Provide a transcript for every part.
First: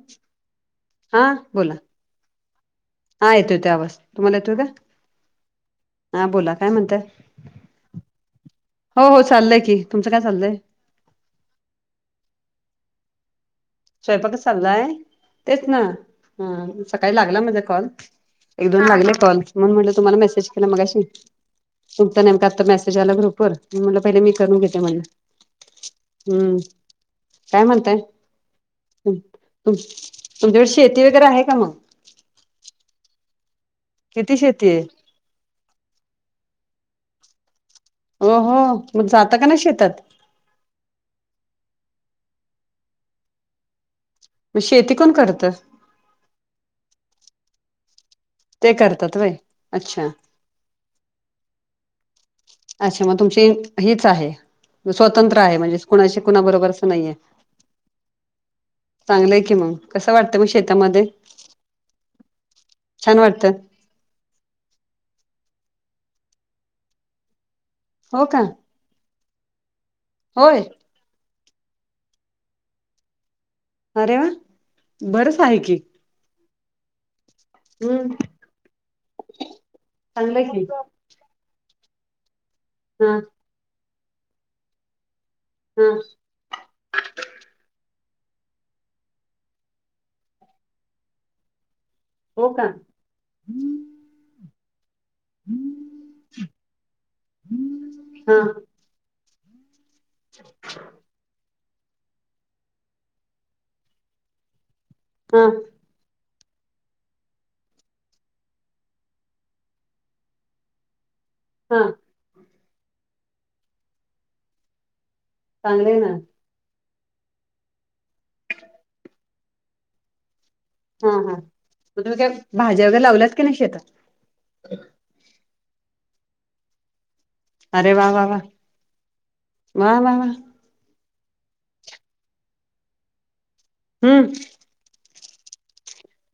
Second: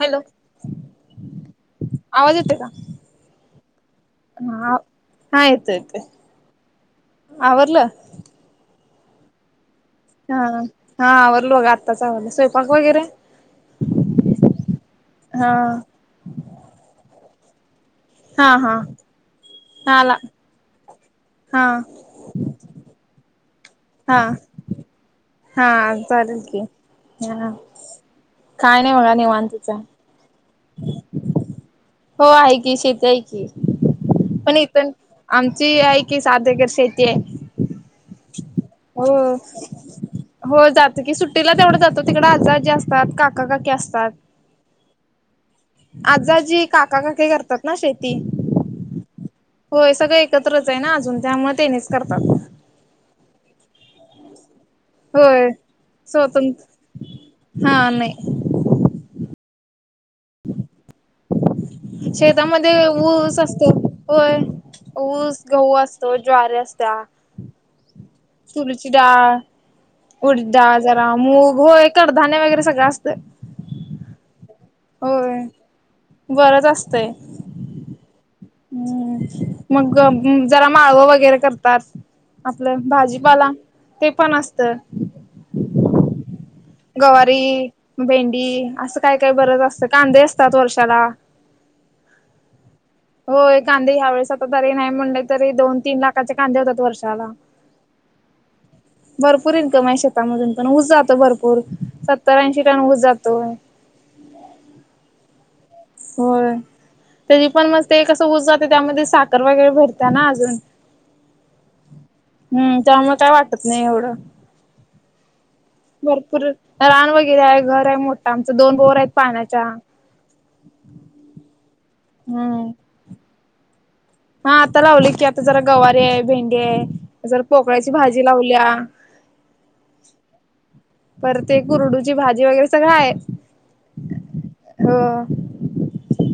Hello हा बोला, आवाज येतोय का? हा, येतोय त्या अवाज, तुम्हाला येतोय का? हा हा येतोय येतोय हा बोला, काय म्हणतय, आवरलं? हो, हो चाललय की. तुमचं काय हा, चाललंय हा आवरडलो बघ, आत्ताच आवरल स्वयंपाक वगैरे, स्वयंपाकच चाललाय, हा तेच ना सकाळी लागला माझ कॉल, हा एक हा दोन लागलेकॉल, म्हण म्हटलं हा आला तुम्हाला मेसेज केला, मगाशी हा नेमका आता, मेसेज आला ग्रुप वर, म्हलं हा पहिले मी करून घेते, म्हणल हा चालेल हम्म की हा काय म्हणतय, काय नाही बघा निवांतच आहे. तुमच्याकडे शेती, वगैरे आहे का मग? हो, आहे की शेती आहे की, किती पण शेती आहे इथण आमची आहे की, सात एकर शेती आहे, हो, हो मग जात का ना शेतात! हो जातं की, सुट्टीला तेवढं जातो, तिकडे आज, आजी, असतात काका, काकी असतात. मग शेती कोण करत? आजा, आज्जी, काका, काकी करतात ना शेती. ते करतात होय. होय, सगळं एकत्रच आहे ना अजून त्यामुळे तेनीच करतात. अच्छा! मग तुमची हीच आहे. स्वतंत्र होय आहे, म्हणजे कुणाशी कुणा बरोबर स्वतंत्र असं नाहीये. हा नाही चांगलंय की, मग कसं वाटतं मग शेता मध्ये? शेतामध्ये ऊस वाटतं असतो. होय, ऊस गहू असतो ज्वारी असत्या. हो का. तुरीची डाळ, उडीद होय डाळ जरा मूग होय कडधान्यं वगैरे सगळं असतयं. अरे वा! बरचं आहे की. बरचं असतेय. हम्म, हम्म, मग चांगलंय की जरा माळव वगैरे करतात. आपलं हा भाजीपाला ते पण असत. ह. गवारी भेंडी असं काय काय बरच असतं, कांदे असतात वर्षाला. हो का होय, कांदे ह्या वेळेस आता तरी नाही म्हणल तरी, दोन तीन लाखाचे कांदे होतात वर्षाला. हा भरपूर इन्कम आहे, शेतामधून पण ऊस जातो भरपूर सत्तर ऐंशी टन ऊस जातोय. हा. होय. त्याची पण मस्त हे कसं ऊज जातो, त्यामध्ये साखर वगैरे भरते ना अजून. हा. हम्म, त्यामुळे काय वाटत नाही एवढं चांगले ना भरपूर रान वगैरे आहे घर आहे मोठं आमच दोन बोर आहेत पाण्याच्या. हा हा, मग तुम्ही काय हम्म भाज्या वगैरे लावल्यात की नाही शेतात? हा आता लावले की, आता जरा गवारी आहे भेंडे आहे. जरा पोकळ्याची अरे वा वा भाजी वा लावल्या. वा वा वा परत ते कुरडूची भाजी वगैरे सगळं आहे. हम्म, हो.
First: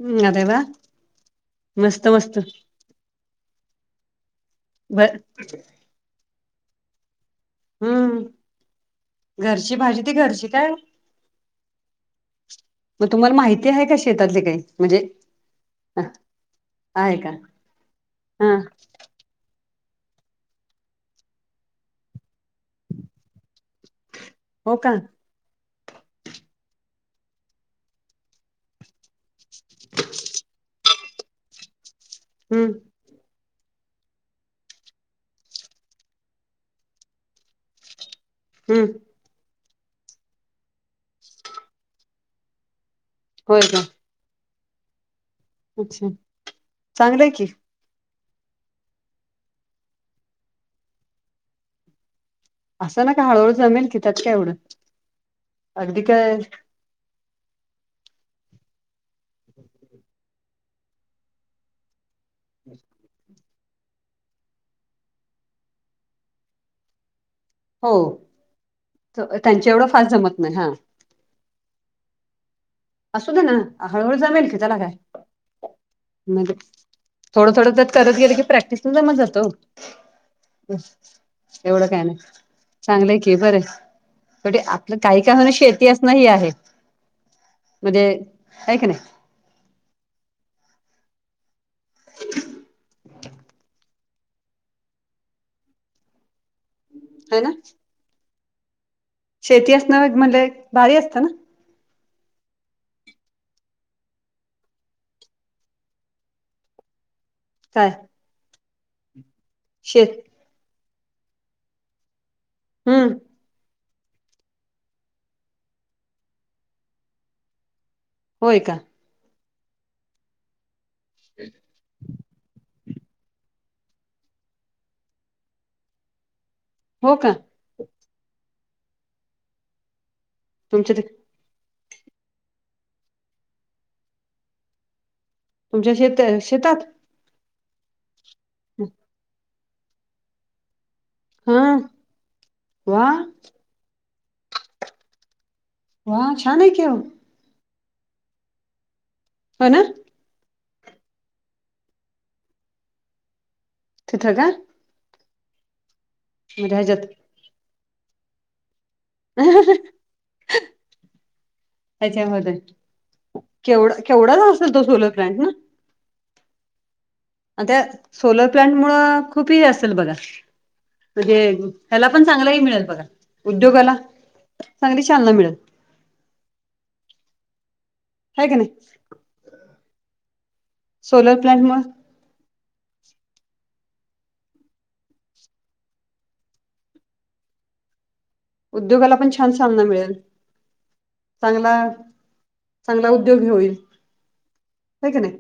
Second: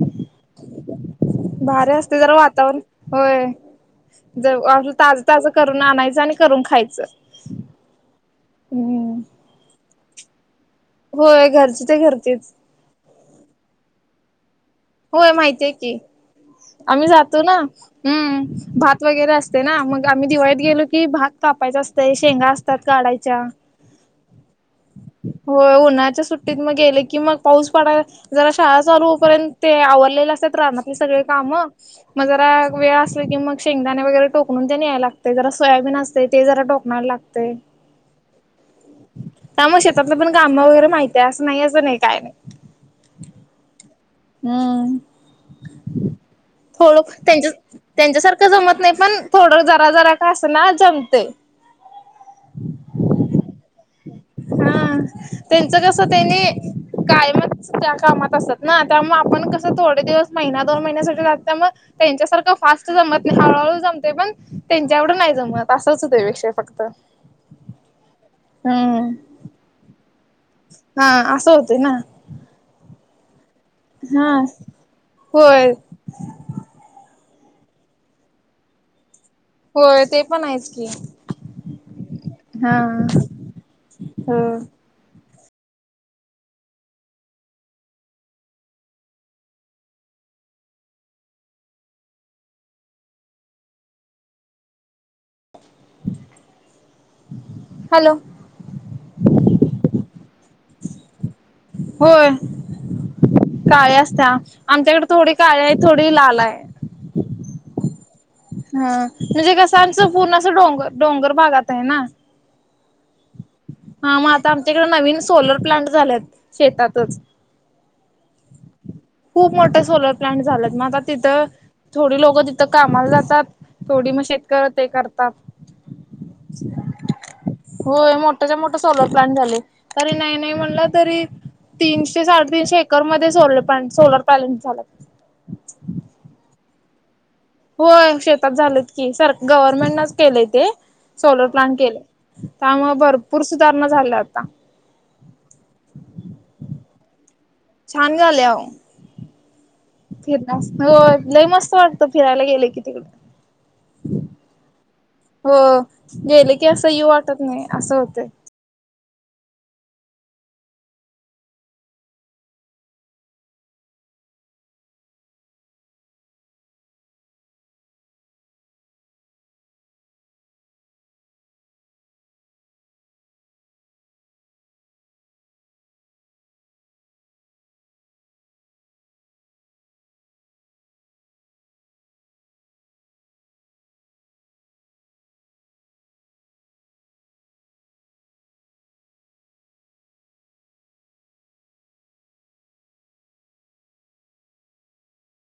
हम् अरे वा! भारी मस्त असतय जरा मस्त वातावरण होय. जर ब ताज ताजं करून आणायचं आणि करून खायचं. हम्म हम्म घरची भाजी ती घरची काय होय घरची ते घरचीच. मग तुम्हाला माहिती आहे का शेतातले काही म्हणजे होय माहितीय की आम्ही आहे का जातो ना हा हम्म वगैरे असते ना मग आम्ही दिवाळीत गेलो की भात कापायचा असतय शेंगा असतात काढायच्या. हो का. होय उन्हाच्या सुट्टीत मग गेले की मग पाऊस पडाय जरा शाळा चालू होऊपर्यंत ते आवरलेले असतात रानाले सगळे काम मग जरा हम्म वेळ असल की मग शेंगदाणे वगैरे टोकणून ते यायला लागते जरा सोयाबीन असते ते जरा टोकनायला लागतय. हम्म. त्यामुळ शेतातलं पण काम वगैरे माहतीय असं नाही असं नाही काय. होय. हम्म अच्छा थोडं चांगलंय की त्यांच्या त्यांच्यासारखं जमत नाही पण थोडं जरा जरा का असं ना जमते. असं ना का हळूळ जमीन हा त्यांचं कस काय त्यांनी कायमच त्या कामात असत ना त्यामु आपण कसं थोडे दिवस महिना दोन महिन्यासाठी त्या मग त्यांच्यासारखं फास्ट जत हळूहळू जमते पण त्यांच्याकड नाही जमत असंच होतंपेक्षा फक्त हो हम्म. त्यांच्या एवढं फास जमत नाही हा हा असं होतय ना असू दे ना हळूहळू हा जमेल की त्याला काय होय मग थोडं थोडं तरत करत गेलं की प्रॅक्टिस न जमा जातो होय ते पण आहेच की. एवढं काय नाही चांगलंय की बर हा आपलं काही काय होण शेती असणही आहे म्हणजे काऐ का नाही ह ना हॅलो शेती असण म्हणले भारी असतं ना होय काळ्या असत्या आमच्याकडे थोडी काळी आहे थोडी लाल आहे काय हा म्हणजे कसं आमचं शेत पूर्ण अस डोंगर डोंगर भागात आहे ना हम्म हा मग आता आमच्याकडें नवीन सोलर प्लांट झालेत शेतातच होय का खूप मोठं सोलर प्लांट झालात मग आता तिथं थोडी लोकं तिथं कामाला जातात थोडी मग शेतकऱ ते करतात अ हो का होय मोठ्याच्या मोठ सोलर प्लांट झाले तरी नाही नाही म्हणलं तुमच्या ते तरी तीनशे साडेतीीनशे एकरमध्येध्ये स सोलर पॅलेंट झाला तुमच्या शेत शेतात होय शेतात झालंत की सर गव्हर्नमेंट नच केलंय ते सोलर हा प्लांट केले त्यामुळे वा भरपूर सुधारणा झाल्या आता वा नाही केिव छान झाले हो ना फिर हो लई मस्त वाटत फिरायला गेले की तिकडे तिथं का हो गेले की म्हणजे असं यी ह्याच्यात वाटत नाही असं होते हम त्याच्यामध्ये केवढा केवढा जा असत तो सोलो क्रँस ना आणि त्या सोलर प्लं्ट मुं खूप ह असेल बघा म्हणजे ह्याला पण चांगलाही मिळेल बघा उद्योगाला चांगली चालना मिळेल ह का नाही सोलार प्लांट मग उद्योगाला पण छान सामना मिळेल चांगला चांगला उद्योग होईल का का नाही